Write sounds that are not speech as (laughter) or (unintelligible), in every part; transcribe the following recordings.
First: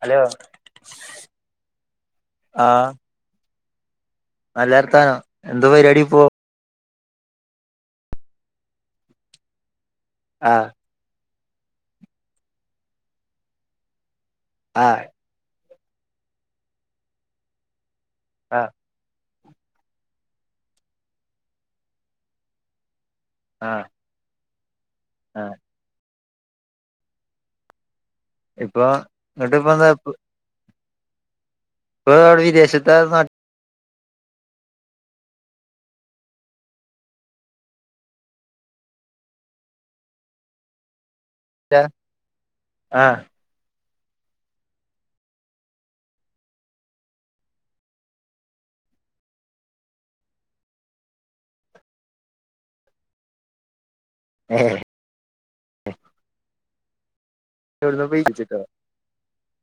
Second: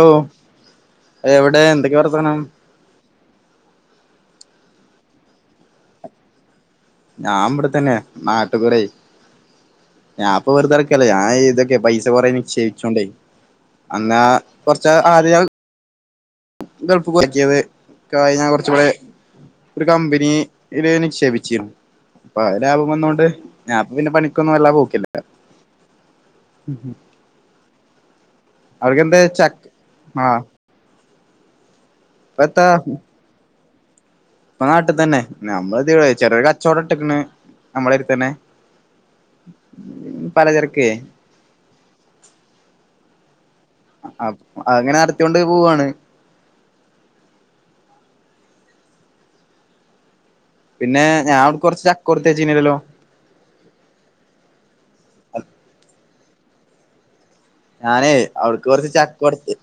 ഓ hello എവിടെ എന്തൊക്കെയാ വർത്താനം ആ നല്ല വർത്താനം എന്ത് പരിപാടി ഇപ്പോ ഞാൻ ഇവടെത്തന്നെ നാട്ടുകുടെയ് ഞാപ്പൊ ആഹ് വെറുതടക്ക ല്ലേ ഞാ ഇതൊക്കെ പൈസ കൊറേ നിക്ഷേപിച്ചോണ്ടേ അന്നാ കുറച്ച ആഹ് ആദ്യ ഗൾഫ് (inaudible) കഴിഞ്ഞ ആഹ് കുറച്ച് കൂടെ ഒരു കമ്പനി യില് നിക്ഷേപിച്ചിരുന്നു അപ്പൊഅത് ലാഭം വന്നൊണ്ട് ഞാ ആഹ് ഇപ്പൊ പിന്നെ പണിക്കൊന്നും വല്ലാ പോക്കില്ല ആഹ് ഇപ്പൊ അവർക്കെന്തെ ഇങ്ങട്ട് ചക്ക് ഇപ്പ എന്താ ആഹ് ഇപ്പ (inaudible) എത്താ വിദേശത്ത നാ ഇപ്പ നാട്ട് തന്നെ നമ്മൾതെവിടെ ചെറിയോരു കച്ചവടം ഇട്ടക്ക്ണ് നമ്മുടെ അട്ത്ത് തന്നെ പലചരക്കെ ച ആഹ് അപ്പ് അങ്ങനെ നടത്തിയൊണ്ട് പോവാണ് പിന്നെ ഞാനാവുട്ക്ക് കുറച്ച് ചക്കോട്ത്തയച്ചീനല്ലോ ഏഹ് എവിടുന്നോ ഞാനേ പോയി അവിടക്ക് കൊറച്ച് ചക്ക കൊടത്ത്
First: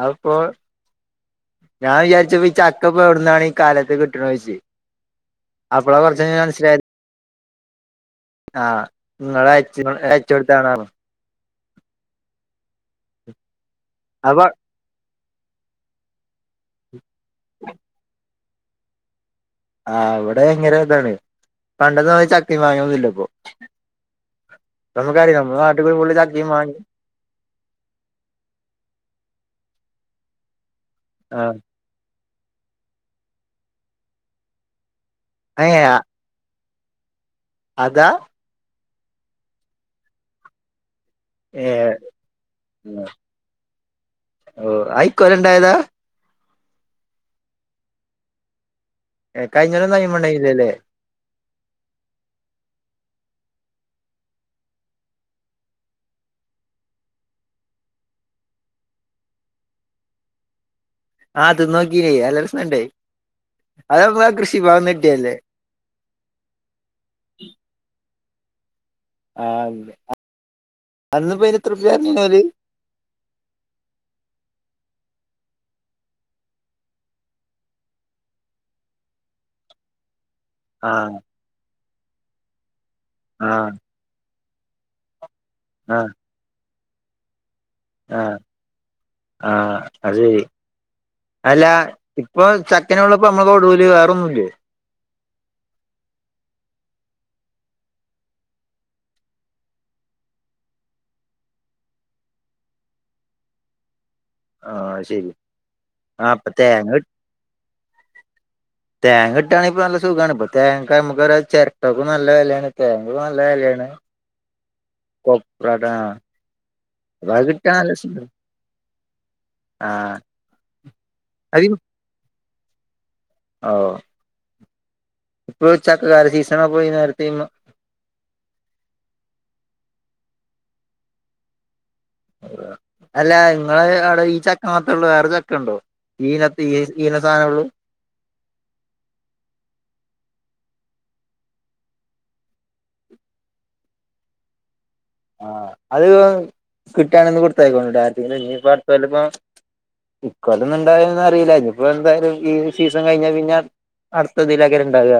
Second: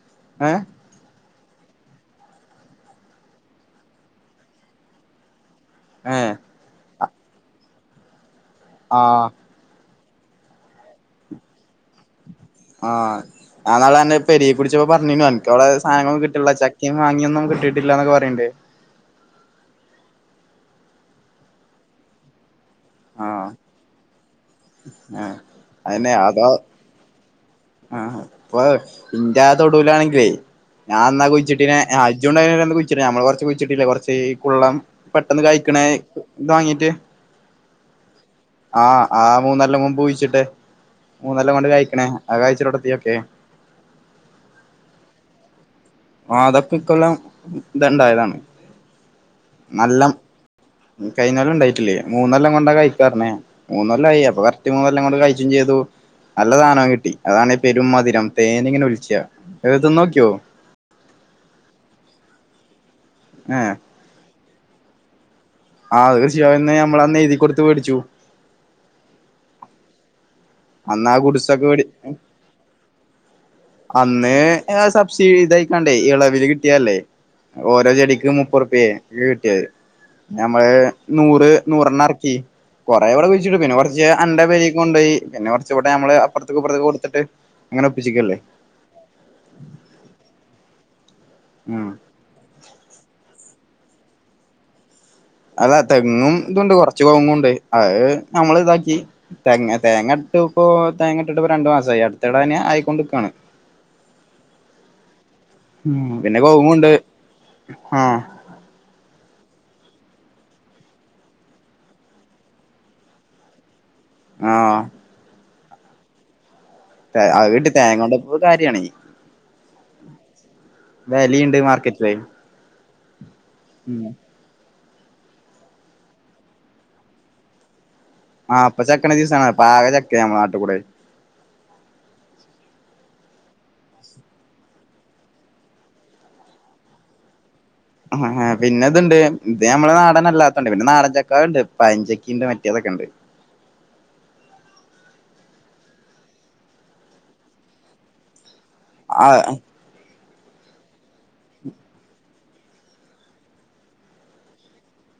അപ്പോ ഞാൻ വിചാരിച് ഈ ചക്കപ്പോ എവിടുന്നാണ് ഈ കാലത്ത് കിട്ടണോയിച്ച് അപ്പളാ ആഹ് കുറച്ചഴിഞ് മനസ്സിലായ ആഹ് ഇങ്ങളയചിനു അയചോട്ത്താണ് പറഞ്ഞു ആഹ് ആ നാളന്നെ അപ്പൊ പെരീക്ക് കുടി ചപ്പോ പറഞ്ഞിരുന്ന് അനക്കവിടെ സാധനങ്ങളോന്നും കിട്ട്ണ്ല്ല ചക്കേം മാങ്ങയൊന്നും കിട്ടിട്ടില്ലാന്ന്ക്കേ പറയ്ണ്ട് ആ ഇവിടെ ഇങ്ങനെ ഇതാണ് പണ്ടത്തെ മാതിരി ചക്കയും മാങ്ങായൊന്നില്ലപ്പൊ ആഹ് ആഹ് നമ്മുക്കറിയ നമ്മൾ നാട്ടിൽ പോയ അതന്നെ ഫുള്ള് അതോ ചക്കേം മങ്ങേമ് ആഹ് ഇപ്പൊ ഇന്റാ തൊടുവിലാണെങ്കിലേ ഞാഅന്നാ ആഹ് കുഴിച്ചിട്ടിനെ ആഹ് ഇജ്ജുൻണ്ടേയ്നല്ലോ കുഴിച്ചിടാൻ നമ്മള് കുറച്ച് കുഴിച്ചിട്ടില്ലേ കുറച്ച് കുള്ളം പെട്ടെന്ന് കഴിക്കണേ ഏഹ് ന്താങ്ങീറ്റ് അതാ ആഹ് ആ മൂന്നൊല്ലം മുൻപ് കുഴിച്ചിട്ടെ. മൂന്നൊല്ലം കൊണ്ട് ഏഹ് കയ്ക്കണേ ആ കഴിച്ചിലൊടത്തിയ ഒക്കെ ഓഹ് അയിക്കൊല്ലണ്ടായതാ. ആഹ് അതൊക്കെ ഇക്കൊല്ലം ഇതാണ്ടായതാണ്. ഏഹ് കയിഞ്ഞൊല്ലൊന്നും അയ്മണ്ടെയ്നിലല്ലേ. കഴിഞ്ഞൊല്ലം ഉണ്ടായിട്ടില്ലേ മൂന്നൊല്ലം കൊണ്ടാ കഴിക്കാറന്നേ മൂന്നൊല്ലായി അപ്പൊ കറക്റ്റ് മൂന്നൊല്ലം ങ്ങോണ്ട് കായ്ച്ചും ചീതു. നല്ല സാധനം കിട്ടി അതാണേ പെരും മധുരം തേനിങ്ങനെ ഒലിച്ച അത് തിന്നോക്കിയോ ആഹ് തിന്നോക്കിയേയ് നല്ല രസണ്ടേയ് ഏഹ് അതമ്മക്ക് ആ കൃഷി ഭവന്ന് കിട്ടിയല്ലേ ആഹ് അത് കൃഷിഭവനിന്ന് നമ്മളന്ന് എഴുതി കൊടുത്ത് വേടിച്ചു. ആഹ് അന്ന് ആ അന്ന്പ്പോ അയിന് ഗുഡ്സൊക്കെ മേടി എത്രറുപ്യ പറഞ്ഞീന്നോല് അന്ന് സബ്സിഡി ഇതായിക്കാണ്ടേയ് എളവില് കിട്ടിയല്ലേ ഓരോ ചെടിക്കും മുപ്പത്റുപ്യേ ക്കെ കിട്ടിയത്. ഞമ്മള് ആ നൂറ് നൂറെണ്ണറക്കി കൊറേ ഇവടെ ആ കുഴിച്ചിട്ടു പിന്നെ കൊറ ജ്ജ് അന്റെ പെരിക്ക് കൊണ്ടോയി പിന്നെ കൊറച്ചിവടെ ആ ഞമ്മള് അപ്പൊറത്ത്ക്ക് ഇപ്പറത്ത്കും കൊടുത്തിട്ട് അങ്ങനെ ഒപ്പിച്ചിക്കല്ലേ. ആഹ് അതെയ് അല്ലാ ഉം ഇപ്പൊ ചക്കനെള്ളൂ ഇപ്പൊ നമ്മളെ തൊടൂല് വേറൊന്നുല്ലേ അല്ല തെങ്ങും ഇതുണ്ട് കൊ റച്ച് കൗങ്ങുംണ്ട് അത് നമ്മള് ഇതാക്കി. തെങ്ങ് തേങ്ങ ഇട്ട്പ്പോ തേങ്ങട്ടിട്ട്പ്പൊ രണ്ടു മാസായി അടുത്തിടെന്നെ ആയിക്കൊണ്ട്ക്കാണ്. ആ ശരി ഉം ആ പിന്നെ ഇപ്പൊ കൗങ്ങുണ്ട് തേങ്ങ ആഹ് തേങ്ങകിട്ടാണെങ്ങിപ്പൊ നല്ല സുഖാണ് ഇപ്പോ തേങ്ങക്ക് നമുക്ക് ചെരട്ടക്കും നല്ല വെലേണ്. തേങ്ങക്കും നല്ല വെലേണ്. ആഹ് കൊപ്രടാ തെ അഹ്ട്ടി തേങ്ങ കൊണ്ട കാര്യണേയ് ആ വെലീണ്ട് മാർക്കറ്റിലെയ്. ഓഹ് ഇപ്പളും ചക്കകാല സീസണ പോയി നേരത്തെ ആഹ്പ്പൊ ചക്കന്റെ സീസണാ ഇപ്പൊ ആകെ ചക്കെ ഞമ്മളെ നാട്ടികൂടെ. അല്ല ഇങ്ങെളവടെ ഈ ചക്ക മാത്രേ ഉള്ളൂ വേറെ ചക്കണ്ടോ ഈനത്തെ ഈ ഈന സാനള്ളു ആഹ് പിന്നെ ഇതുണ്ട് ഇത് നമ്മള നാടനല്ലാത്തണ്ട് പിന്നെ നാടൻ ചക്ക ഉണ്ട് പയഞ്ചക്കിണ്ട് മറ്റേതൊക്കെണ്ട്. ആഹ് അത് കിട്ടാണന്ന് കൊടുത്തായിക്കോണ്ട ആരെര്ത്തേലും ഇന്നിപ്പോ അടുത്തല്ലപ്പോ ആഹ് ഇക്കൊല്ലൊന്നും ണ്ടായന്ന്റീല ഇഞിപ്പോ എന്തായാലും ഈ സീസം കഴിഞ്ഞാ പിന്നെ അടുത്തതിലാക്കാരം ഇണ്ടാക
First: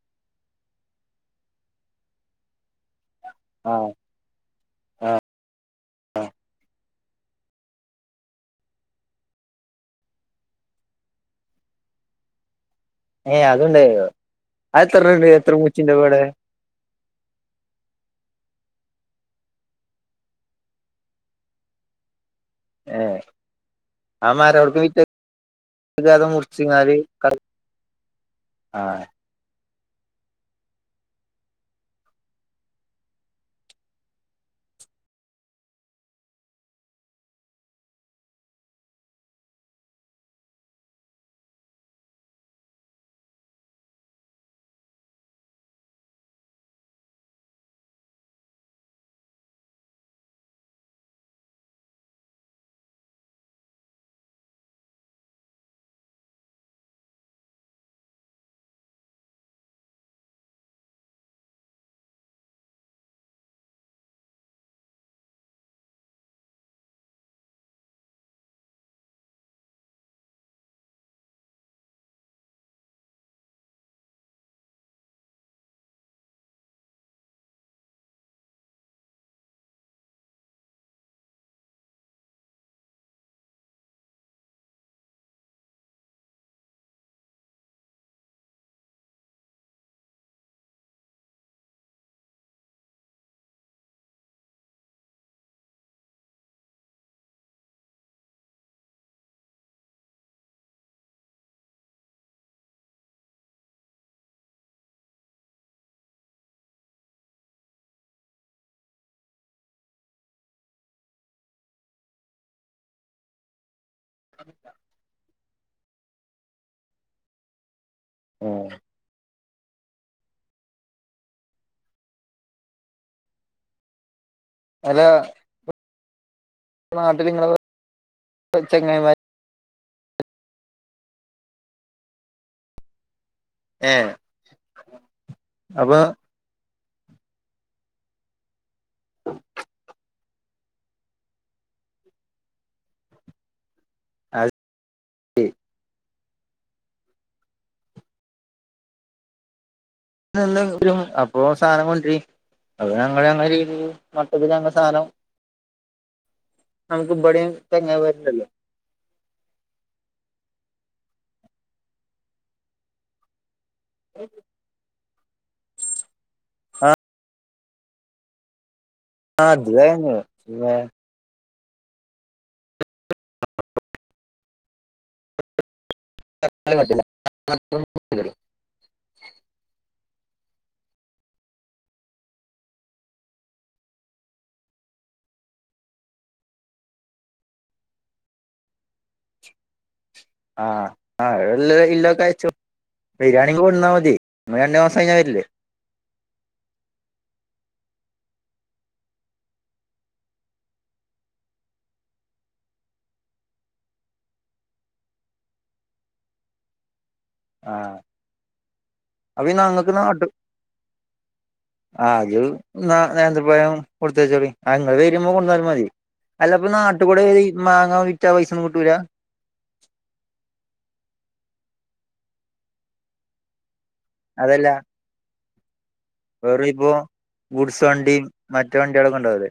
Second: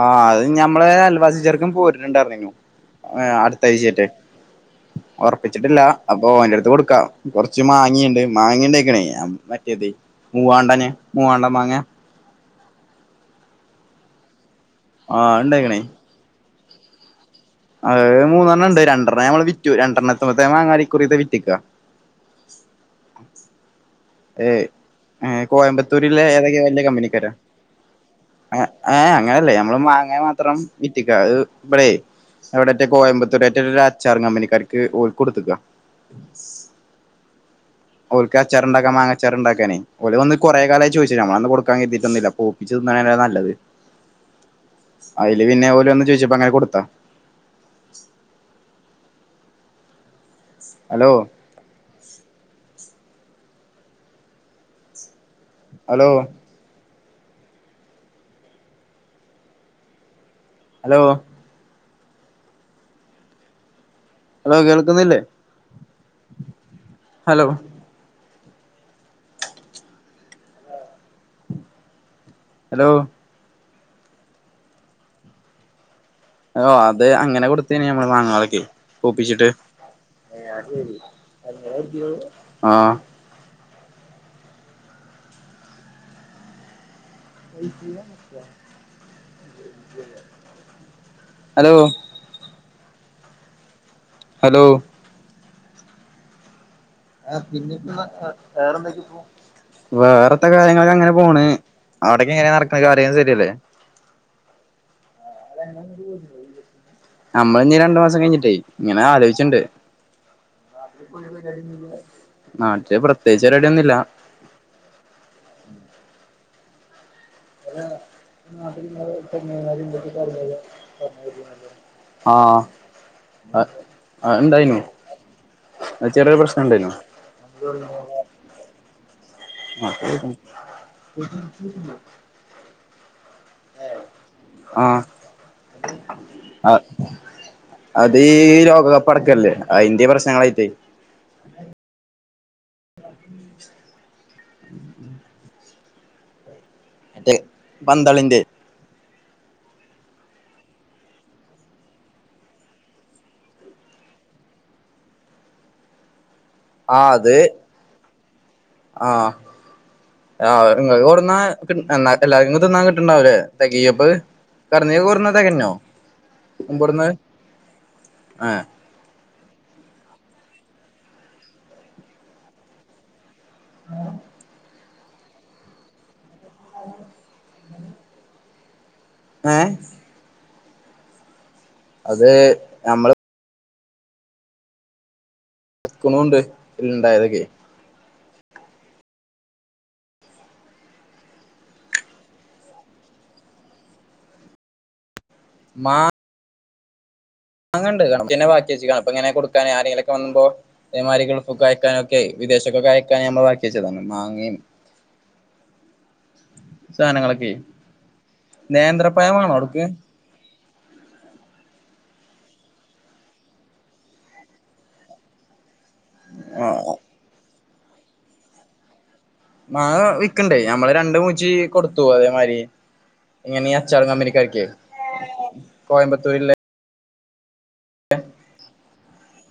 ആഹ് അത് ഞമ്മളെ അൽവാസി ചെർക്കൻ പോര്ണ്ണ്ട്റഞ്ഞീന്നു ഏഹ് ആഹ് അടുത്താഴ്ചേറ്റെ. ഒറപ്പിച്ചിട്ടില്ല. അപ്പൊ ഓന്റെടുത്ത് കൊടുക്കാ. കൊറച്ച് മാങ്ങിണ്ട് മാങ്ങിണ്ടേയ്ക്ക്ണേ അമറ്റേതയ്. മൂവാണ്ടന് മൂവാണ്ടംമാങ്ങ ഏയ് അതുണ്ടായ്ന്നോ ആ അതെത്രണ്ണണ്ട് എത്ര ഉണ്ടായിക്കണേ മൂച്ചിണ്ടും അവടെ. അഹ് മൂന്നെണ്ണണ്ട് രട്രണ്ണം നമ്മള് വിറ്റു രണ്ടെണ്ണത്ത്മ്മത്തെ മാങ്ങ ഇക്കുറിത്തെ വിറ്റ്ക്കാ. (unintelligible) ആ മരം ഏയ് അവിടക്ക് വിറ്റ് ഏഹ കോയമ്പത്തൂരില്യ കൊടുക്കാതെ ഏതൊക്ക വലിയ മുറിച്ചിങ്ങാല് കമ്പനിക്കരാ ആഹ് ഏഹ് അങ്ങനല്ലേ നമ്മള് മാങ്ങ മാത്രം വിറ്റിക്ക അത് ഇപടെയ് എവിടേറ്റെ കോയമ്പത്തൂരേറ്റൊരു അച്ചാറും കമ്പനിക്കാർക്ക് ഓൽക്ക് കൊട്ത്ത്ക്ക. ഓൽക്ക് അച്ചാറ്ണ്ടാക്കാം മാങ്ങച്ചാറ്ണ്ടാക്കാനേയ് ഓല് വന്ന് കൊറേ കാലായി ചോയിച്ച് നമ്മളന്ന് കൊടുക്കാൻ കരുതിട്ടൊന്നില്ല പൂ പ്പിച്ച് തിന്നാണ് നല്ലത്. അയില് പിന്നെ ഓല് വന്ന് ചോയിച്ചപ്പോ അങ്ങനെ കൊടുതാ ഹലോ? ഹലോ? ഹലോ? ഹലോ കേൾക്കുന്നില്ലേ ഹലോ? ഹലോ? ഓ അത് അങ്ങനെ കൊടുത്തേന ഞമ്മള് മാങ്ങാള്ക്കോ പോപ്പിച്ചിട്ട് ഏഹ് അത്‌ ശെരി അങ്ങേനെര്ന്നു ആഹാ (unintelligible) ഹലോ? ഹലോ? ആഹ പിന്നീപ്പാ ആഹാ വേറെന്തൊക്കെ പോ വേറെത്ത കാര്യങ്ങൾക്കങ്ങനെ പോണ്. അവിടൊക്കെ എങ്ങനെ നടക്കണ് കാര്യ ശരിയല്ലേ? (unintelligible) നമ്മള് ജ്ഞി രണ്ടു മാസം കഴിഞ്ഞിട്ടേ ഇങ്ങനെ ആലോയ്ച്ചിണ്ട്. (unintelligible) നാട്ടില് പ്രത്യേകിച്ച്ഒരടിയൊന്നുല്ല (unintelligible) ഏഹ് (unintelligible) ആഹാ ഹ് ആഹ്ണ്ടായിനു അല്ല അഹ ചെറ്യോരു പ്രശ്നം ഇണ്ടായിനു പോ ചെങ്ങയിമാര് (unintelligible) ഏഹ് ആഹ് അപ്പൊ അഹ് അതീ ലോകകപ്പ് ടക്കല്ലേ അയിന്റെ പ്രശ്നങ്ങളായിട്ടേ (unintelligible) അഹ് ടിം മറ്റേ പന്ത്ളിന്റെ ന്ന് അപ്പോ സാധനം കൊണ്ട്രി അ ഞങ്ങ അങ്ങനെ രീതി മട്ടത്തില്ങ്ങസാധനം ആഹ് നമ്ക്ക് അത് ഇപടിം തങ്ങ്യ കൊഴപ്പല്യ ആഹ് ആഹാ ഇങ്ങക് കൊട്ന്നാ കി യന്നാ എല്ലാ തിന്നാ കിട്ട്ണ്ടാവുലേ തകിയപഅ് കടന്നീ കൊട്ന്ന തകഞ്ഞോ മുബോടുന്ന് ആഹേ ആഹ് അത് തയ്ഞ്ഞു വേ (unintelligible) (unintelligible) (unintelligible) അത് ഞമ്മള് ക്കണുണ്ട് ഇണ്ടായതക്കെ ആഹ് ആഹ് എല്ല ഇല്ലൊക്കെ അഴച്ചു വരാണങ്കി കൊണ്ടുന്നാ മതി ഇങ്ങ രണ്ട് മാസം കഴിഞ്ഞ വരില്ലേ മാ മാങ്ങണ്ട് കണ്ക് ബാക്കി വെച്ചക്കാ അപ്പങ്ങനെ കൊടുക്കാന് ആരെങ്കിലൊക്കെ വന്നുമ്പോ ഇതേമാരി ഗൾഫുക്ക് അയക്കാനൊക്കെ വിദേശൊക്കെ യക്കാനെ നമ്മൾ ബാക്കി വെച്ചതാ മാങ്ങേം സാധനങ്ങളൊക്കെ ആഹ് അപ്പൊ നേന്ത്രപയവേണോ ഈ അവിടക്ക് ഞങ്ങക്ക് നാട്ട് (inaudible) ആഹ് ത് ന്നാനേന്തപയം കൊടുത്തയചാളി ആ ങ്ങള്വരുമ്പോ കൊട്ന്നാലും മതി അല്ലപ്പ ആഹ് നാട്ട്കൂടെ ഇ മാങ്ങാ വിറ്റാ പൈസ ഒന്നും കിട്ടൂല? മാങ്ങ വിക്കണ്ട് നമ്മള് രണ്ട് മൂച്ചി കൊടുത്തു അതേമാരി ഇങ്ങനീ അച്ചാർ കമ്പനിക്കാക്കിയോ അതല്ല കോയമ്പത്തൂരിള്ളെ പ്പോ ഗുഡ്സ് വണ്ടി മറ്റെ വണ്ടിയെ കൊണ്ടോവലു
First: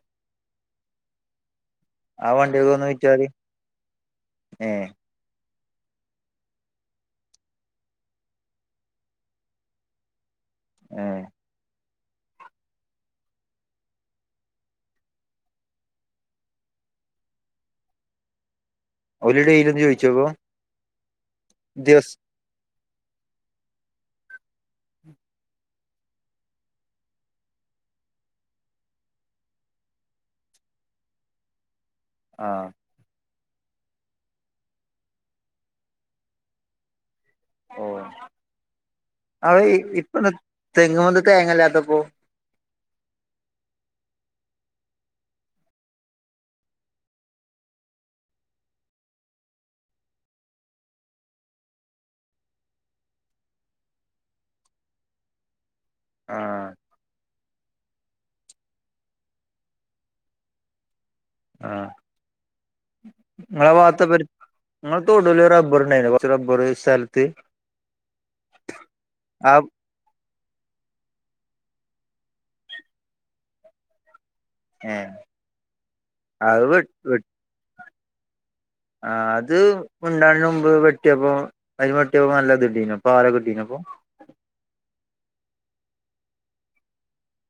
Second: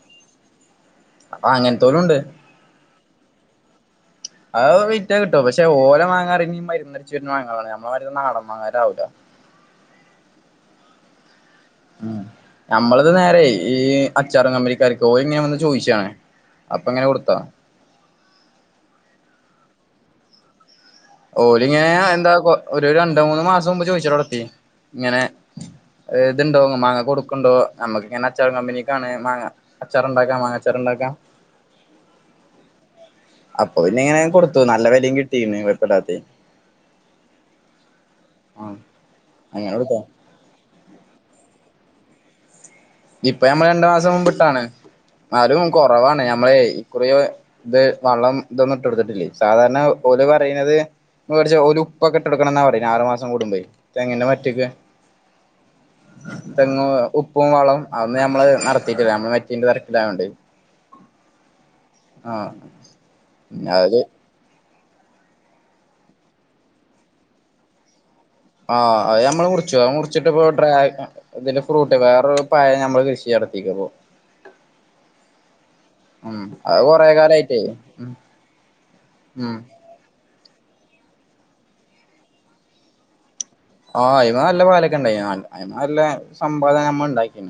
ആഹ് അങ്ങനെത്തോലുണ്ട് ആ വണ്ടിയൊക്കെ ഒന്ന് വിറ്റാല് അഹ് ഏഹ് വി റ്റ കിട്ടോ പക്ഷേ ഓല മാങ്ങാറിഞ്ഞ മരിന്നടിച്ച് വരുന്ന മാങ്ങാളാണ് നമ്മള മാരില്ല നാടൻ മാങ്ങളാവൂല ഏഹ് ഉം നമ്മളത് നേരെ ഈ അച്ചാറ് കമ്പനികാർക്ക്‌ ഓരിങ്ങനെ വന്ന് ചോയിച്ചാണ് അപ്പങ്ങനെ കൊടുത്തോ ഓല് ഡെയിലി വന്ന് ചോദിച്ചോപ്പോ ഓലിങ്ങനെ എന്താപ്പൊ ഒരു രണ്ടോ മൂന്നോ മാസം മുമ്പ് ചോയിച്ച് ട്വടെത്തി ഇങ്ങനെ ഏഹ് തിണ്ടോ മാങ്ങ കൊടുക്കണ്ടോ നമ്മക്കിങ്ങനെ അച്ചാറ് കമ്പനിക്കാണേ മാങ്ങ അച്ചാറ് ഉണ്ടാക്കാ മാങ്ങ അച്ചാറ് ഉണ്ടാക്കാ ആഹ് അപ്പൊ പിന്നെ ഇങ്ങനെങ്ങ് കൊടുത്തു നല്ല വെലേം കിട്ടി പിന്നെ (unintelligible) ഓഹ് ആ അതേ അങ്ങനെ കൊടുത്തു ഇപ്പന്താ തെങ്ങുമെന്താ തേങ്ങല്ലാത്തപ്പോ പ്പ ഞമ്മള് രണ്ടു മാസം മുമ്പിട്ടതാണ് ന്നാലും കൊറവാണ് ഞമ്മളെ ഇക്കുറി ദ് വളം തൊന്നും ഇട്ടൊടുത്തിട്ടില്ലേ സാധാരണ ഓല് പറയനത് വേടിച്ച ഓല് ഉപ്പൊക്കെ ഇട്ടൊടുക്കണന്നാ പറയണേ ആറു മാസം കൂടുമ്പേ തെങ്ങിന്റെ മറ്റക്ക് ആഹ് തെങ്ങ് ഉപ്പും വളവും അതൊന്നും ഞമ്മള് നടത്തിട്ടില്ല നമ്മള് (unintelligible) ആഹ് ആഹ് പിന്നാത് ങ്ങടെ തൊടുല് റബറണ്ടായിന്നില്ലേ കൊർച്ച് റബർ ഓര് സ്ഥൽത്ത് ആഹ് അത് ഞമ്മള് മുറിച്ചുത് മുറ് ച്ചെട്ടിപ്പോ ഡ്രാ തിന്റെ ഫ്രൂട്ട് ' വേറൊരു പയം ഞമ്മള് കഴിച്ച് ഈ അടത്തിക് പ്പൊ ഏഹ് ഉം അത് കൊറെ കാലായിട്ടെ ഉം ആ അത് ഉം ഉൺണ്ടാന് മുമ്പ് വെട്ടിയപ്പോ അയിന്ന് വെട്ടിയപ്പോ നല്ലതിട്ടീനു പാലൊക്ക കിട്ടീനു അപ്പോ ആഹ് അയ്മ നല്ല പാലൊക്കണ്ടായി അയ്മ നല്ല സമ്പാദം നമ്മ ഇണ്ടാക്കി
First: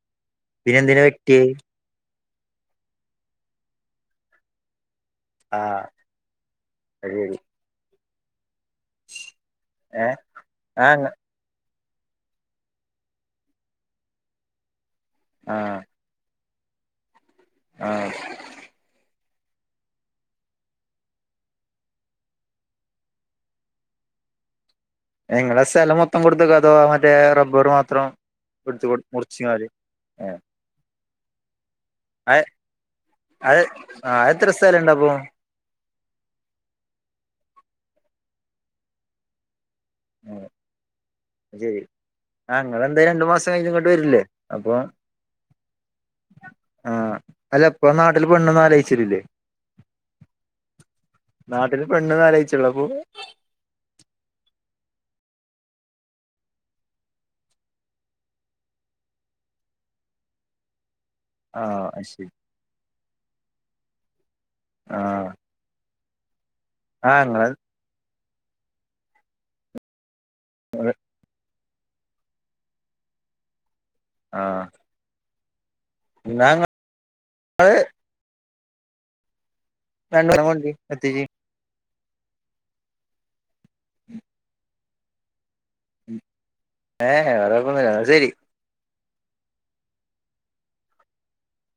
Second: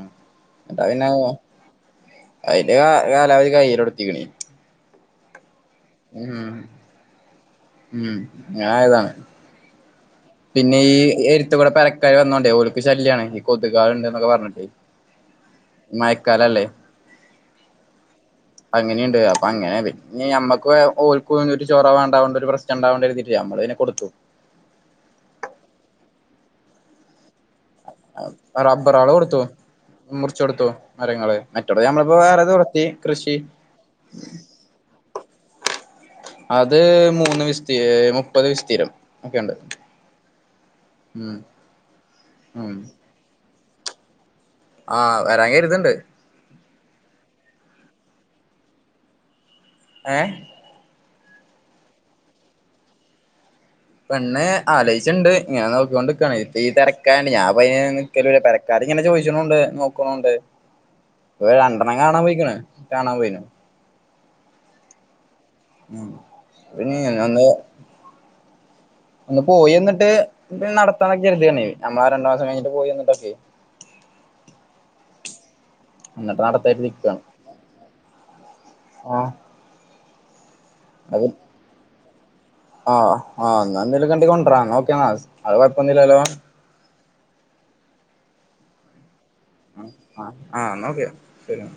പിന്നെ എന്തിനാ (unintelligible) വെട്ടിയേ അയിന്റെ കാ കാലാവധി കൈയിലൊടുത്തിക്കണ് ആഹ് ഉം അത് ശരി ഉം ഞായതാണ് ഏഹ് പിന്നെ ഈ ആഹ് എരുത്തുകുടെ പെരക്കാര് വന്നോണ്ടേ ഒളുക്ക് ശല്യാണ് ഈ കൊതുകാണ്ട് ന്നൊക്ക പറഞ്ഞിട്ട് ആഹ് മയക്കാലല്ലേ ആഹ് അങ്ങൊനിണ്ട് അപ്പ അങ്ങനെ ഞ്ഞി ഞമ്മക്കു ഓൽക്കു ഒന്നുറ്റ് റ വേണ്ടാ പറഞ്ഞിട്ട് ഒരു പ്രശ്നണ്ടാ രിതിട്ട ഞമ്മള് പിന്ന കൊടുത്തു ങ്ങളെ സ്ഥലം മൊത്തം കൊടുത്തക്ക അതോ മറ്റേ റബ്ബറു മാ ആഹ് റബറള് കൊടുത്തു ഏഹ് മുറിച്ചൊടുത്തു മരങ്ങള് മറ്റൊടെ ഞമ്മള് പ്പൊ അത് വേറേ തൊടത്തി കൃഷി അത് ആഹ് എത്ര സ്ഥലണ്ട് അപ്പൊ അത് മൂന്ന് വിസ്ത് മുപ്പത് വിസ്തീരം ഒക്കെ ഉണ്ട് ആഹ് അത് ശരി ആ ഉം ങ്ങളെന്താലും രണ്ടു മാസം കഴിഞ്ഞ ഇങ്ങോട്ട് വരില്ലേ ആഹ് വരാൻ കര്ത്ണ്ട് ആഹ് അല്ല ഇപ്പ നാട്ടില് പെണ്ണൊന്നും ആലോചിച്ചിലില്ലേ ഏഹ് നാട്ടില് പെണ്ണൊന്നും ആലോയിച്ചിണിലെ അപ്പൊ പെണ്ണ് ആലോയിച്ച്ണ്ട് ഞാൻ നോക്കിക്കോണ്ട് നിക്കാണ് ഇപ്പ ഈ തിരക്കായൊണ്ട് ഞാൻ പ്പൊയിനങ്ങ് ക്കലുല്ല പെരക്കാര് ങ്ങനെ ചോദിച്ചുണുണ്ട് നോക്കുണുണ്ട് ഇപ്പ ആ രണ്ടെണ്ണം അത് കാണാൻ ശരി പോയ്ക്കണ് കാണാൻ പോയ്ണ് ആഹ് ഉം പിന്നിങ്ങനെ ഒന്ന് ഒന്ന് പോയി എന്നിട്ട് ന്റേം നടത്താനൊക്കെ കരുതിയതാണ് നമ്മളാ രണ്ട് മാസം കഴിഞ്ഞിട്ട് പോയിവന്ന്ട്ട് ക്കെ ആഹ് ന്നിട്ട് നടത്താകെരുതിക്കാണ് ആഹ് പെങ്ങടെ മോന്റേം അത് (unintelligible) ആഹ് ആഹ് എന്തേലുംകാണ്ടി കൊണ്ടരാ നോക്കാ അത് കുഴപ്പന്നുല്ലല്ലോ ഏഹേ വേറെ കോയപ്പൊന്നുല്യ ന്ന ശരി ആഹ് ആഹ് ആഹ് എന്ന ഒക്കെ ശരി